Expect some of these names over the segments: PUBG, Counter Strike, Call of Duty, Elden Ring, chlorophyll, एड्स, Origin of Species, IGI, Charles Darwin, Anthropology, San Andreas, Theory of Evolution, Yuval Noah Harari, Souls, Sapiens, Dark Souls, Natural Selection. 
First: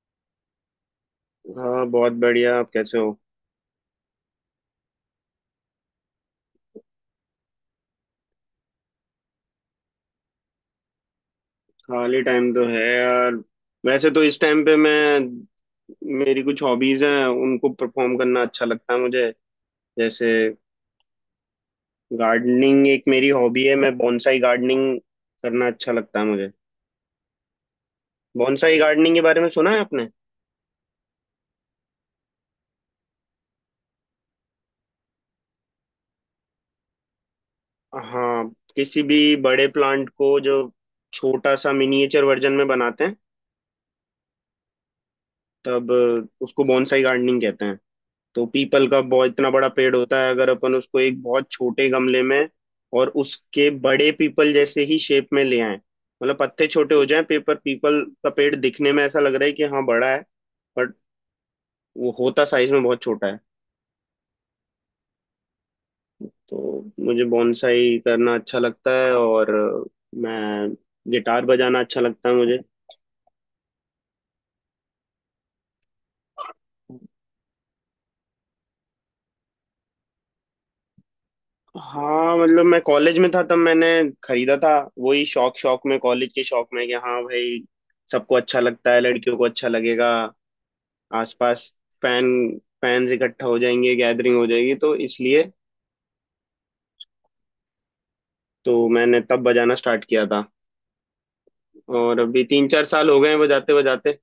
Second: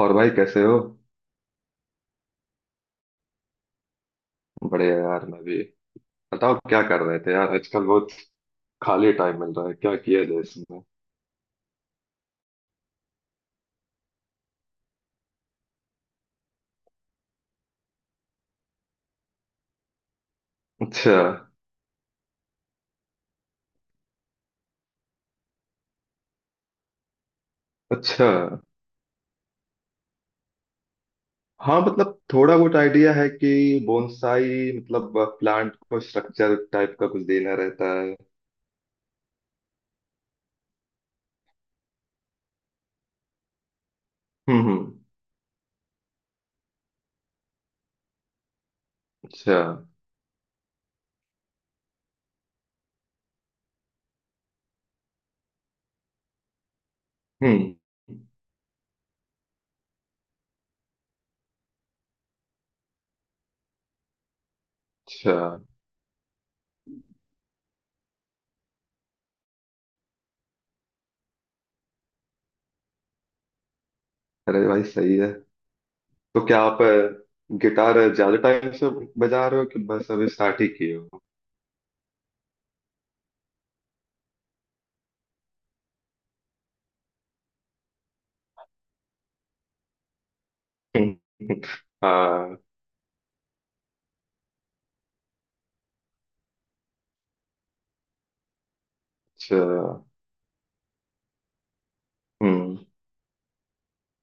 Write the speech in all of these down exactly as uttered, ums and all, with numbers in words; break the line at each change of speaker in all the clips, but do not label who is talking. और भाई कैसे हो।
हाँ बहुत बढ़िया। आप कैसे हो।
बढ़िया यार मैं भी। बताओ क्या कर रहे थे यार आजकल। बहुत खाली टाइम मिल रहा है, क्या किया जाए इसमें।
खाली टाइम तो है यार। वैसे तो इस टाइम पे मैं मेरी कुछ हॉबीज हैं, उनको परफॉर्म करना अच्छा लगता है मुझे। जैसे
अच्छा।
गार्डनिंग एक मेरी हॉबी है, मैं बॉन्साई गार्डनिंग करना अच्छा लगता है मुझे।
अच्छा,
बॉन्साई गार्डनिंग के बारे में सुना है आपने?
हाँ मतलब थोड़ा बहुत आइडिया है कि बोनसाई मतलब प्लांट को स्ट्रक्चर टाइप का कुछ देना रहता है।
हाँ, किसी भी बड़े प्लांट को जो छोटा सा मिनिएचर वर्जन में बनाते हैं
हम्म हम्म।
तब उसको बॉन्साई गार्डनिंग कहते हैं। तो पीपल का बहुत इतना
अच्छा।
बड़ा पेड़ होता है, अगर अपन उसको एक बहुत छोटे गमले में और उसके बड़े पीपल जैसे ही शेप में ले आए मतलब पत्ते छोटे हो जाएं, पेपर
हम्म।
पीपल का पेड़ दिखने में ऐसा लग रहा है कि हाँ बड़ा है बट वो होता साइज में बहुत छोटा है।
अच्छा,
तो मुझे बॉन्साई करना अच्छा लगता है, और मैं गिटार बजाना अच्छा लगता है मुझे।
अरे भाई सही है। तो क्या आप अ, गिटार ज्यादा टाइम से बजा रहे हो कि बस अभी स्टार्ट ही किए हो?
हाँ मतलब मैं कॉलेज में था तब मैंने खरीदा था। वही शौक शौक में, कॉलेज के शौक में कि हाँ भाई सबको अच्छा लगता है, लड़कियों को अच्छा लगेगा, आसपास फैन
हाँ।
फैंस इकट्ठा हो जाएंगे, गैदरिंग हो जाएगी, तो इसलिए तो मैंने तब
अच्छा।
बजाना स्टार्ट किया था। और अभी तीन
हम्म।
चार साल हो गए हैं बजाते बजाते।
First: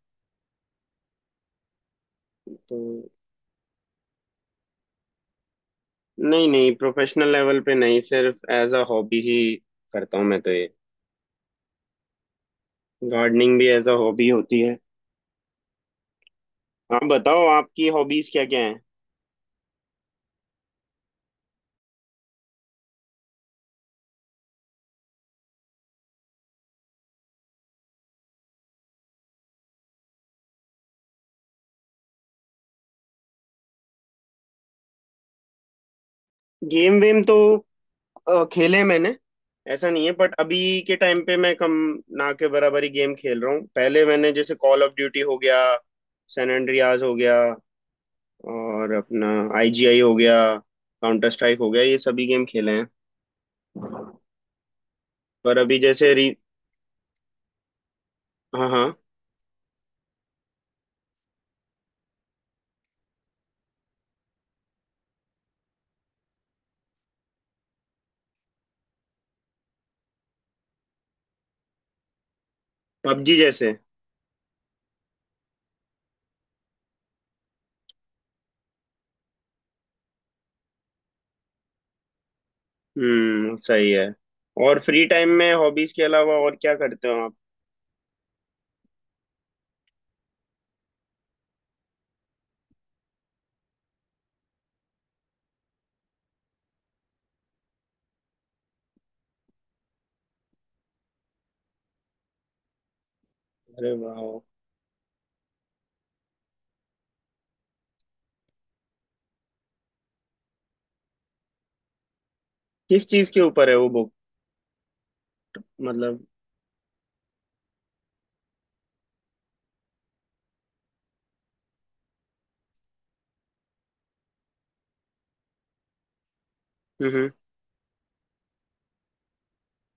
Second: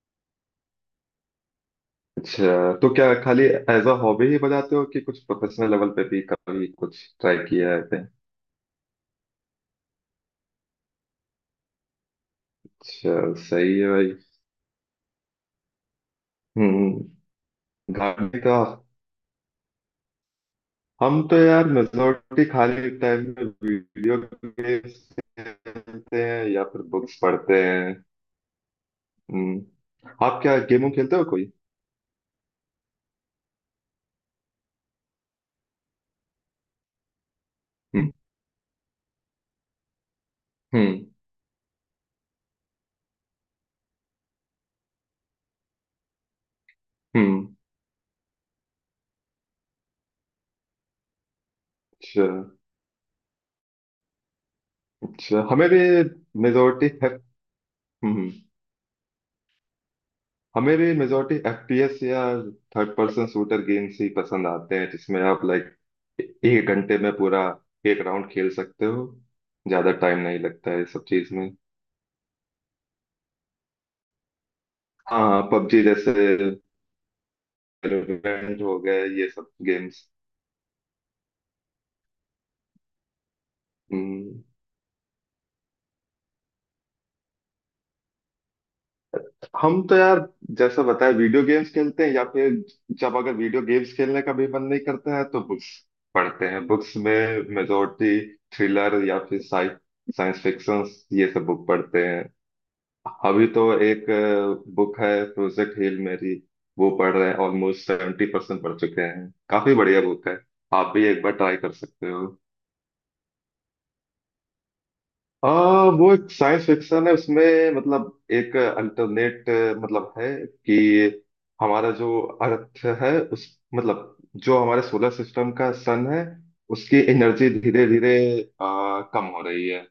अच्छा,
तो
तो क्या खाली एज अ हॉबी ही बजाते हो कि कुछ प्रोफेशनल लेवल पे भी
नहीं
कभी
नहीं,
कुछ
प्रोफेशनल
ट्राई
लेवल
किया
पे
है
नहीं,
आपने?
सिर्फ एज अ हॉबी ही करता हूँ मैं, तो ये
अच्छा,
गार्डनिंग भी
सही
एज
है
अ
भाई।
हॉबी होती है। आप
हम्म।
बताओ आपकी हॉबीज
गाने
क्या
का,
क्या हैं।
हम तो यार मेजोरिटी खाली टाइम में वीडियो गेम्स खेलते हैं या फिर बुक्स पढ़ते हैं। हम्म, आप क्या गेम खेलते हो कोई?
गेम वेम तो
हम्म।
अ, खेले मैंने, ऐसा नहीं है बट अभी के
हम्म।
टाइम पे मैं कम, ना के बराबर ही गेम खेल रहा हूँ। पहले मैंने जैसे कॉल ऑफ ड्यूटी हो गया, सैन एंड्रियास हो गया,
हम्म,
और अपना आईजीआई हो गया, काउंटर स्ट्राइक हो गया, ये सभी
अच्छा।
गेम खेले हैं।
अच्छा,
पर
हमें
अभी
भी
जैसे री
मेजोरिटी है। हम्म।
हाँ हाँ,
हमें भी मेजोरिटी एफ पी एस या थर्ड पर्सन शूटर गेम्स ही पसंद आते हैं, जिसमें आप लाइक एक घंटे में पूरा एक राउंड खेल सकते हो, ज्यादा टाइम नहीं लगता है इस सब चीज में।
पबजी जैसे।
हाँ पबजी जैसे, वैलोरेंट हो गए ये सब गेम्स।
हम्म सही है।
हम्म।
और फ्री टाइम में हॉबीज के अलावा और क्या करते हो आप?
हम तो यार जैसा बताया वीडियो गेम्स खेलते हैं, या फिर जब अगर वीडियो गेम्स खेलने का भी मन नहीं करता है तो बुक्स पढ़ते हैं। बुक्स में मेजोरिटी थ्रिलर या फिर साइंस फिक्शन, ये सब बुक पढ़ते हैं। अभी तो
अरे
एक
वाह,
बुक है प्रोजेक्ट हिल मेरी, वो पढ़ रहे हैं। ऑलमोस्ट सेवेंटी परसेंट पढ़ चुके हैं, काफी बढ़िया बुक है। आप भी एक बार ट्राई कर सकते हो।
किस चीज के ऊपर है वो बुक?
आ,
मतलब,
वो एक साइंस फिक्शन है। उसमें मतलब एक अल्टरनेट मतलब है कि हमारा जो अर्थ है, उस मतलब जो हमारे सोलर सिस्टम का सन है, उसकी
हम्म,
एनर्जी धीरे धीरे कम हो रही है।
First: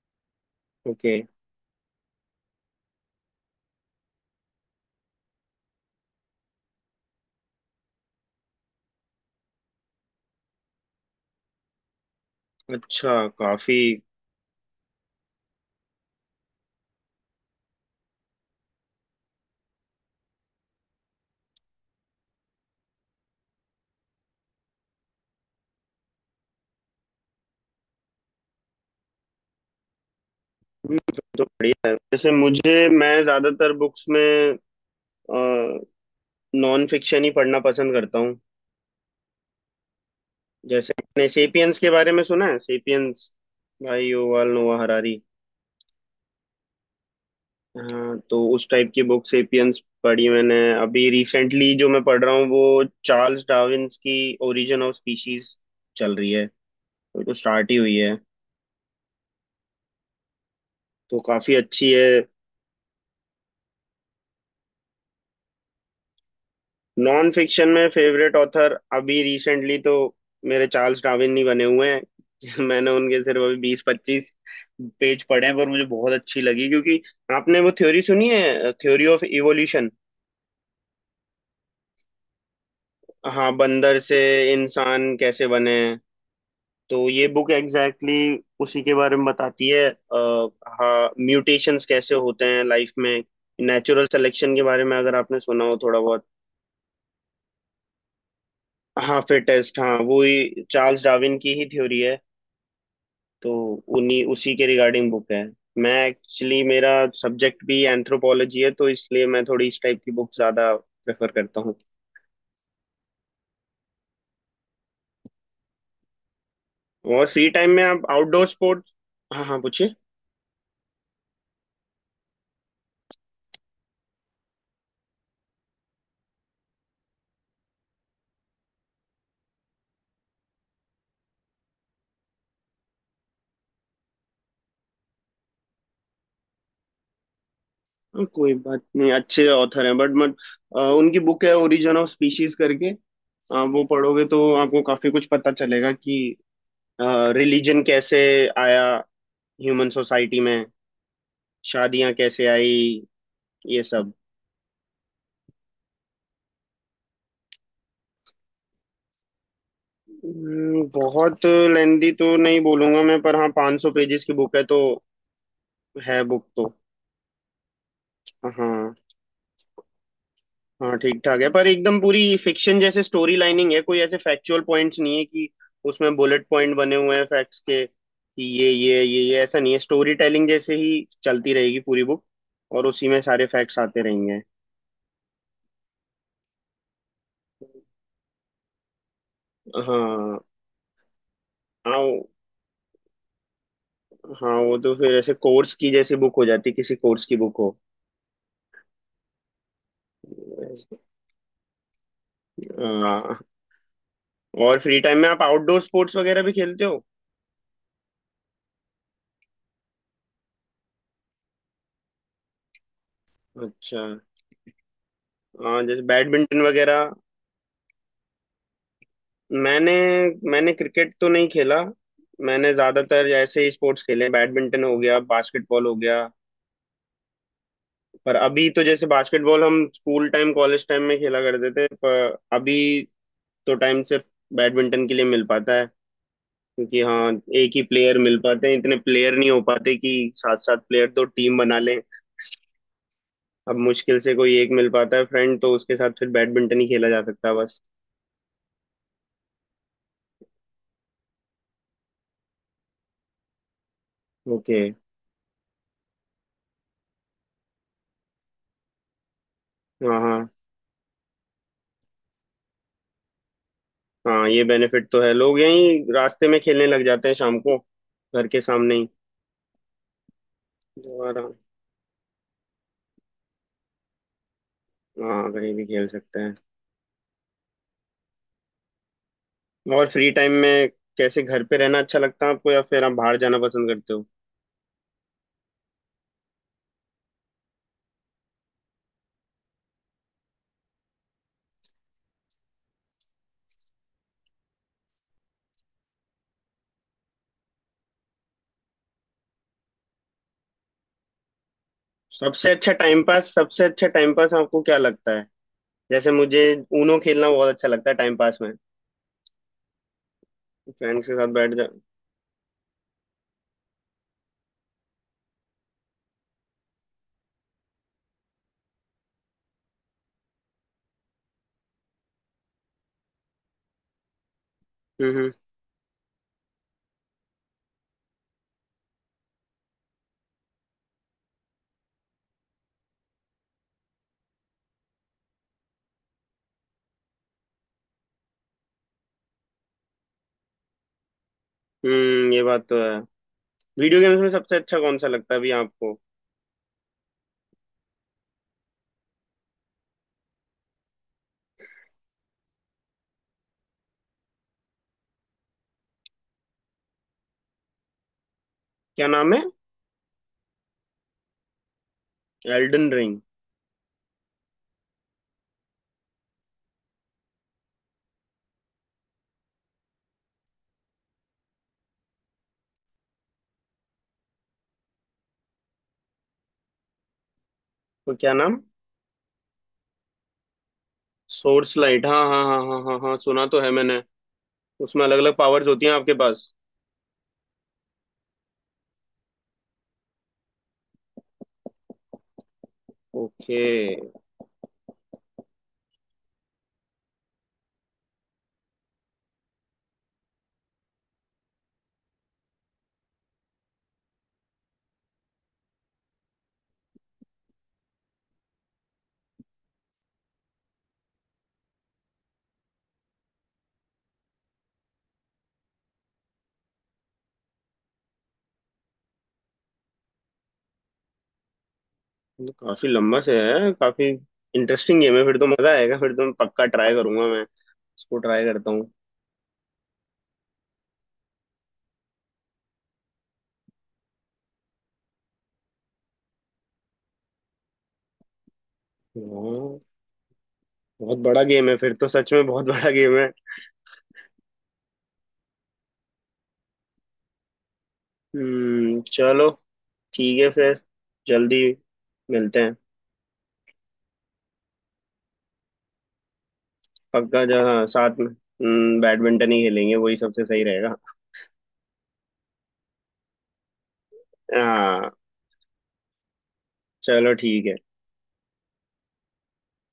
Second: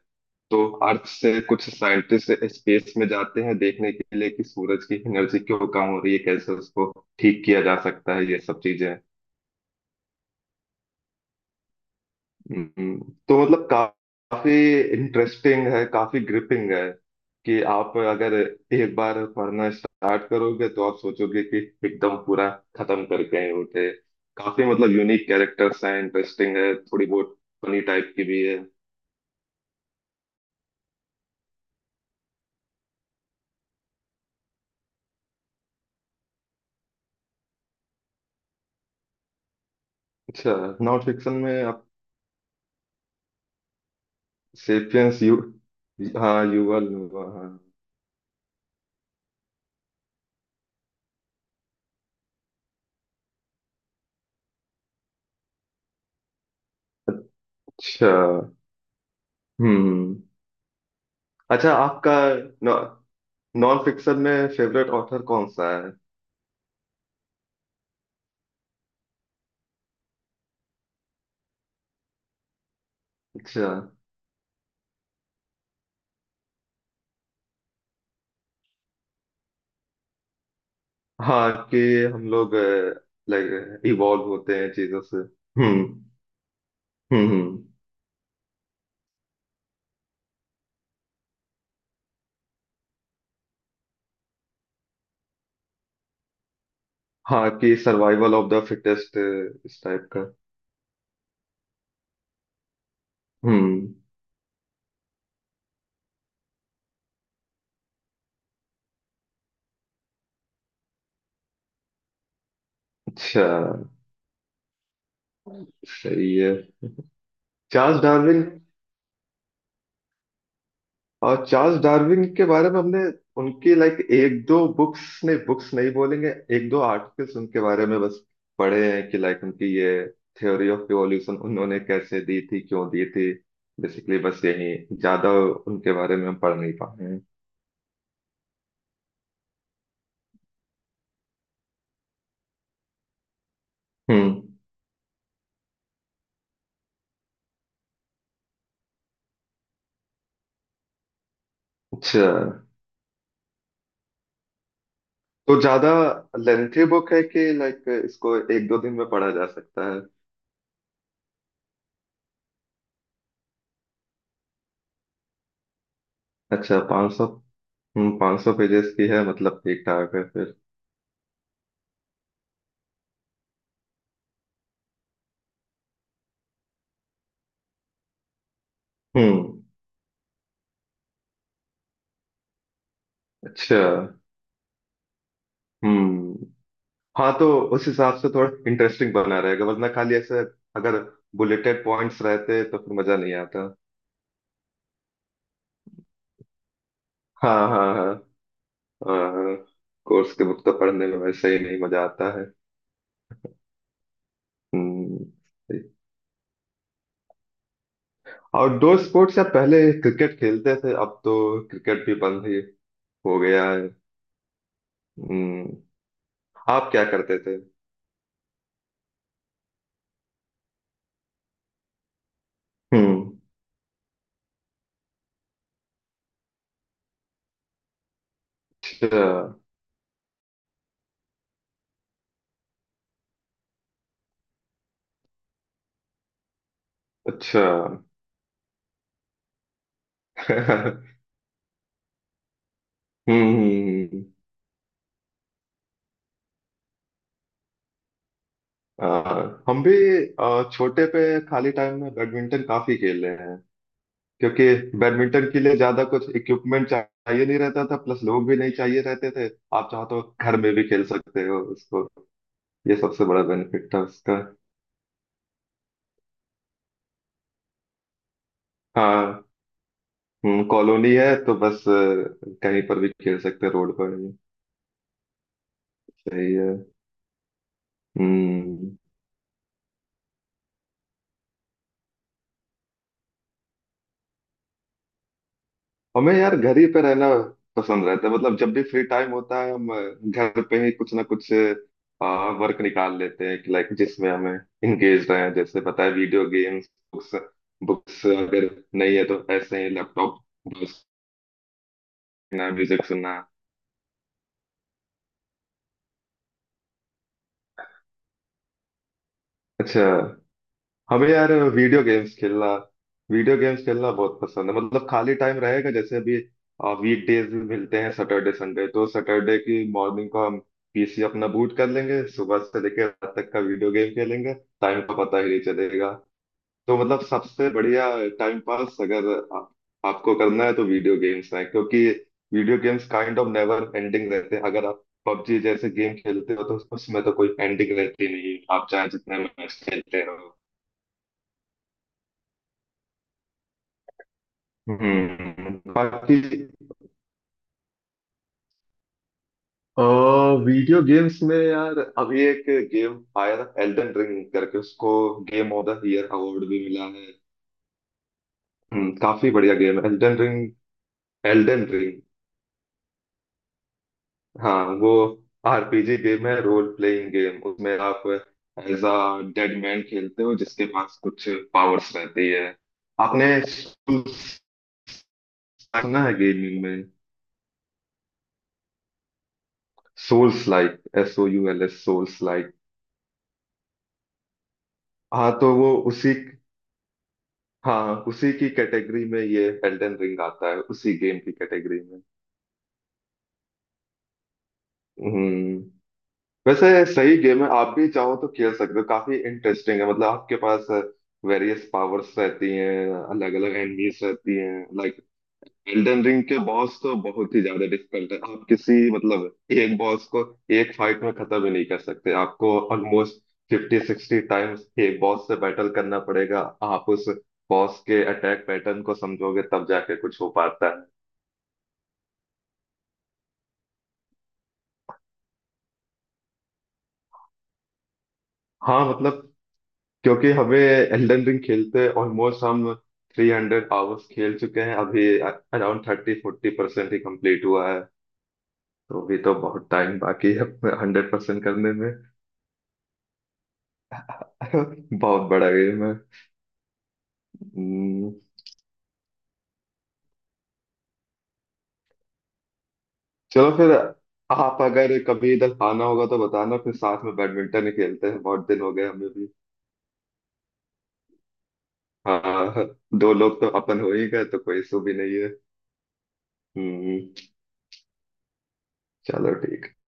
तो अर्थ
ओके,
से कुछ साइंटिस्ट स्पेस में जाते हैं देखने के लिए कि सूरज की एनर्जी क्यों कम हो रही है, कैसे उसको ठीक किया जा सकता है, ये सब चीजें। हम्म।
अच्छा
तो मतलब
काफी।
का- काफी इंटरेस्टिंग है, काफी ग्रिपिंग है कि आप अगर एक बार पढ़ना स्टार्ट करोगे तो आप सोचोगे कि एकदम पूरा खत्म करके आए उठे। काफी मतलब यूनिक कैरेक्टर्स हैं, इंटरेस्टिंग है, थोड़ी बहुत फनी टाइप की भी है।
हम्म, फिर तो बढ़िया है। जैसे मुझे, मैं ज्यादातर बुक्स में नॉन फिक्शन ही पढ़ना पसंद करता हूँ।
अच्छा।
जैसे
नॉन
आपने
फिक्शन में
सेपियंस के बारे में सुना है, सेपियंस, भाई युval नोआ हरारी।
सेपियंस यू, हाँ युवा, हाँ।
हाँ तो उस टाइप की बुक सेपियंस पढ़ी मैंने। अभी रिसेंटली जो मैं पढ़ रहा हूँ वो चार्ल्स डार्विन्स की ओरिजिन ऑफ स्पीशीज चल रही है, वो तो स्टार्ट ही हुई
अच्छा।
है।
हम्म हम्म।
तो काफी
अच्छा,
अच्छी
आपका
है।
नॉ, नॉन फिक्शन में फेवरेट ऑथर कौन सा है?
नॉन फिक्शन में फेवरेट ऑथर अभी रिसेंटली तो मेरे चार्ल्स डार्विन ही बने हुए हैं। मैंने उनके सिर्फ अभी
अच्छा,
बीस पच्चीस पेज पढ़े हैं पर मुझे बहुत अच्छी लगी क्योंकि, आपने वो थ्योरी सुनी है, थ्योरी ऑफ इवोल्यूशन?
हाँ कि हम लोग
हाँ
लाइक
बंदर से
इवॉल्व होते हैं चीजों
इंसान
से।
कैसे बने
हम्म।
हैं। तो ये
हम्म।
बुक
हम्म।
एग्जैक्टली exactly उसी के बारे में बताती है अ, हाँ म्यूटेशंस कैसे होते हैं लाइफ में, नेचुरल सिलेक्शन के बारे में अगर आपने सुना हो थोड़ा बहुत।
हाँ कि सर्वाइवल ऑफ द फिटेस्ट
हाँ फिटेस्ट,
इस
हाँ
टाइप
वो
का।
ही चार्ल्स डार्विन की ही थ्योरी है। तो
हम्म।
उन्हीं उसी के रिगार्डिंग बुक है। मैं एक्चुअली मेरा सब्जेक्ट भी एंथ्रोपोलॉजी है तो इसलिए मैं थोड़ी इस टाइप की बुक ज्यादा प्रेफर करता हूँ।
अच्छा, सही है।
और फ्री टाइम में
चार्ल्स
आप
डार्विन,
आउटडोर स्पोर्ट्स, हाँ हाँ पूछिए।
और चार्ल्स डार्विन के बारे में हमने उनकी लाइक एक दो बुक्स, नहीं बुक्स नहीं बोलेंगे, एक दो आर्टिकल्स उनके बारे में बस पढ़े हैं कि लाइक उनकी ये थ्योरी ऑफ इवोल्यूशन उन्होंने कैसे दी थी, क्यों दी थी, बेसिकली बस यही। ज्यादा उनके बारे में हम पढ़ नहीं पाए हैं।
हाँ, कोई बात नहीं, अच्छे ऑथर हैं बट मत अ, उनकी बुक है ओरिजिन ऑफ स्पीशीज करके, अ, वो पढ़ोगे तो
हम्म।
आपको काफी कुछ पता चलेगा कि रिलीजन कैसे आया ह्यूमन सोसाइटी में, शादियां
अच्छा,
कैसे आई, ये सब।
तो ज्यादा लेंथी बुक है कि लाइक इसको एक दो दिन में पढ़ा जा सकता है?
हम्म, बहुत लेंदी तो नहीं बोलूंगा मैं पर हाँ 500 सौ पेजेस की बुक है तो, है बुक तो।
अच्छा, पाँच सौ। हम्म, पाँच सौ पेजेस
हाँ
की है मतलब ठीक ठाक है फिर।
हाँ ठीक ठाक है पर एकदम पूरी फिक्शन जैसे स्टोरी लाइनिंग है, कोई ऐसे फैक्चुअल पॉइंट्स नहीं है कि उसमें बुलेट पॉइंट बने हुए हैं फैक्ट्स के कि ये ये ये ये ऐसा
हम्म।
नहीं है। स्टोरी टेलिंग जैसे ही चलती रहेगी पूरी बुक, और उसी में सारे
अच्छा।
फैक्ट्स आते रहेंगे।
हम्म। हाँ तो उस हिसाब से थोड़ा इंटरेस्टिंग बना रहेगा, वरना खाली ऐसे
हाँ,
अगर बुलेटेड
हाँ
पॉइंट्स
वो-
रहते तो फिर मजा नहीं आता।
हाँ वो तो फिर ऐसे कोर्स की जैसी बुक हो जाती, किसी कोर्स की बुक
हाँ
हो।
हाँ हाँ। हाँ, कोर्स के बुक तो पढ़ने में वैसे ही नहीं मजा आता है।
हाँ, और फ्री टाइम
हम्म।
में आप आउटडोर स्पोर्ट्स वगैरह भी खेलते हो?
आउटडोर स्पोर्ट्स, या पहले क्रिकेट खेलते थे, अब तो क्रिकेट भी बंद ही हो गया है।
अच्छा।
हम्म,
हाँ जैसे बैडमिंटन
आप क्या
वगैरह।
करते थे?
मैंने मैंने क्रिकेट तो नहीं खेला, मैंने ज्यादातर
हम्म।
ऐसे ही स्पोर्ट्स खेले, बैडमिंटन हो गया, बास्केटबॉल हो गया। पर अभी तो जैसे
अच्छा।
बास्केटबॉल हम स्कूल टाइम कॉलेज टाइम में खेला करते थे, पर अभी तो टाइम सिर्फ बैडमिंटन के लिए मिल पाता है क्योंकि हाँ
अच्छा।
एक ही प्लेयर मिल पाते हैं, इतने प्लेयर नहीं हो पाते कि सात सात प्लेयर
हम्म।
तो टीम बना लें।
हम्म।
अब मुश्किल
हम्म।
से कोई एक मिल पाता है फ्रेंड, तो उसके साथ फिर बैडमिंटन ही खेला जा सकता है बस।
आ, हम भी आ, छोटे पे खाली टाइम में बैडमिंटन काफी खेले हैं, क्योंकि
ओके।
बैडमिंटन के लिए ज्यादा कुछ इक्विपमेंट चाहिए नहीं रहता था, प्लस लोग भी नहीं चाहिए रहते थे। आप चाहो
हाँ
तो
हाँ,
घर में भी खेल सकते हो उसको, ये सबसे बड़ा बेनिफिट था उसका।
हाँ ये बेनिफिट तो है, लोग यहीं रास्ते में खेलने लग जाते हैं शाम को, घर के सामने ही।
हाँ, कॉलोनी
तो
है
आराम,
तो बस अ, कहीं पर भी खेल सकते हैं, रोड पर भी।
हाँ कहीं भी खेल सकते
सही
हैं।
है। हम्म।
और फ्री टाइम में कैसे, घर पे रहना अच्छा लगता है आपको या फिर आप बाहर जाना पसंद करते हो?
हमें यार घर ही पे रहना पसंद रहता है, मतलब जब भी फ्री टाइम होता है हम घर पे ही कुछ ना कुछ वर्क निकाल लेते हैं कि लाइक जिसमें हमें इंगेज रहे हैं, जैसे पता है वीडियो गेम्स, बुक्स, बुक्स अगर नहीं है तो ऐसे ही लैपटॉप ब्राउज करना,
सबसे अच्छा
म्यूजिक
टाइम
सुनना।
पास सबसे अच्छा टाइम पास आपको क्या लगता है? जैसे मुझे ऊनो खेलना बहुत अच्छा लगता है टाइम पास में,
अच्छा।
फ्रेंड्स
हमें
के साथ
यार
बैठ जा।
वीडियो गेम्स खेलना, वीडियो गेम्स खेलना बहुत पसंद है, मतलब खाली टाइम रहेगा, जैसे अभी वीक डेज भी मिलते हैं सैटरडे संडे, तो सैटरडे की मॉर्निंग को हम पी सी अपना बूट कर लेंगे, सुबह से लेकर रात तक का वीडियो गेम खेलेंगे, टाइम का
हम्म
पता ही
हम्म।
नहीं चलेगा। तो मतलब सबसे बढ़िया टाइम पास अगर आप, आपको करना है तो वीडियो गेम्स है, क्योंकि video games kind of never ending रहते हैं, अगर आप पबजी जैसे गेम खेलते हो तो उसमें तो कोई एंडिंग रहती नहीं है। आप चाहे जितने मैच खेलते रहो।
हम्म, ये बात तो है। वीडियो गेम्स में सबसे अच्छा कौन सा लगता है अभी
हम्म
आपको?
बाकी। वीडियो गेम्स में यार अभी एक गेम आया था एल्डन रिंग करके, उसको game of the year award भी मिला है। हम्म,
क्या
काफी
नाम है?
बढ़िया गेम है Elden Ring. Elden Ring,
Elden Ring?
हाँ वो आर पी जी गेम है, रोल प्लेइंग गेम, उसमें आप एज अ डेड मैन खेलते हो जिसके पास कुछ पावर्स रहती है। आपने Souls सुना है गेमिंग में?
तो क्या नाम,
souls like, S O U L
source
S
light,
souls
हाँ हाँ
लाइक।
हाँ हाँ हाँ हाँ सुना तो है मैंने। उसमें अलग
हाँ
अलग
तो
पावर्स
वो
होती हैं
उसी,
आपके पास?
हाँ उसी की कैटेगरी में ये एल्डन रिंग आता है, उसी गेम की कैटेगरी में।
ओके।
हम्म। वैसे सही गेम है, आप भी चाहो तो खेल सकते हो, काफी इंटरेस्टिंग है, मतलब आपके पास वेरियस पावर्स रहती हैं, अलग अलग एनिमीज रहती हैं। लाइक एल्डन रिंग के बॉस तो बहुत ही ज्यादा डिफिकल्ट है, आप किसी मतलब एक बॉस को एक फाइट में खत्म ही नहीं कर सकते, आपको ऑलमोस्ट फिफ्टी सिक्सटी टाइम्स एक बॉस से बैटल करना पड़ेगा। आप उस बॉस के अटैक पैटर्न को समझोगे तब जाके कुछ हो पाता।
तो काफी लंबा से है, काफी इंटरेस्टिंग गेम है फिर तो, मजा आएगा। फिर तो मैं पक्का ट्राई करूंगा, मैं इसको ट्राई करता
हाँ
हूँ।
मतलब, क्योंकि हमें एल्डन रिंग खेलते ऑलमोस्ट हम थ्री हंड्रेड आवर्स खेल चुके हैं, अभी अराउंड थर्टी फोर्टी परसेंट ही कंप्लीट हुआ है, तो अभी तो बहुत
हाँ
टाइम बाकी है हंड्रेड
बहुत बड़ा
परसेंट
गेम
करने
है
में।
फिर तो, सच में बहुत बड़ा गेम है।
बहुत बड़ा गेम है। हम्म।
हम्म चलो ठीक है फिर, जल्दी मिलते हैं।
चलो फिर, आप अगर कभी इधर आना होगा तो बताना, फिर साथ में
पक्का,
बैडमिंटन ही
जहाँ
खेलते
साथ
हैं,
में
बहुत दिन हो गए
हम्म,
हमें भी।
बैडमिंटन ही खेलेंगे, वही सबसे सही रहेगा।
हाँ। दो लोग तो अपन हो ही गए, तो कोई इशू भी
हाँ
नहीं है। हम्म,
चलो ठीक है।
चलो ठीक है।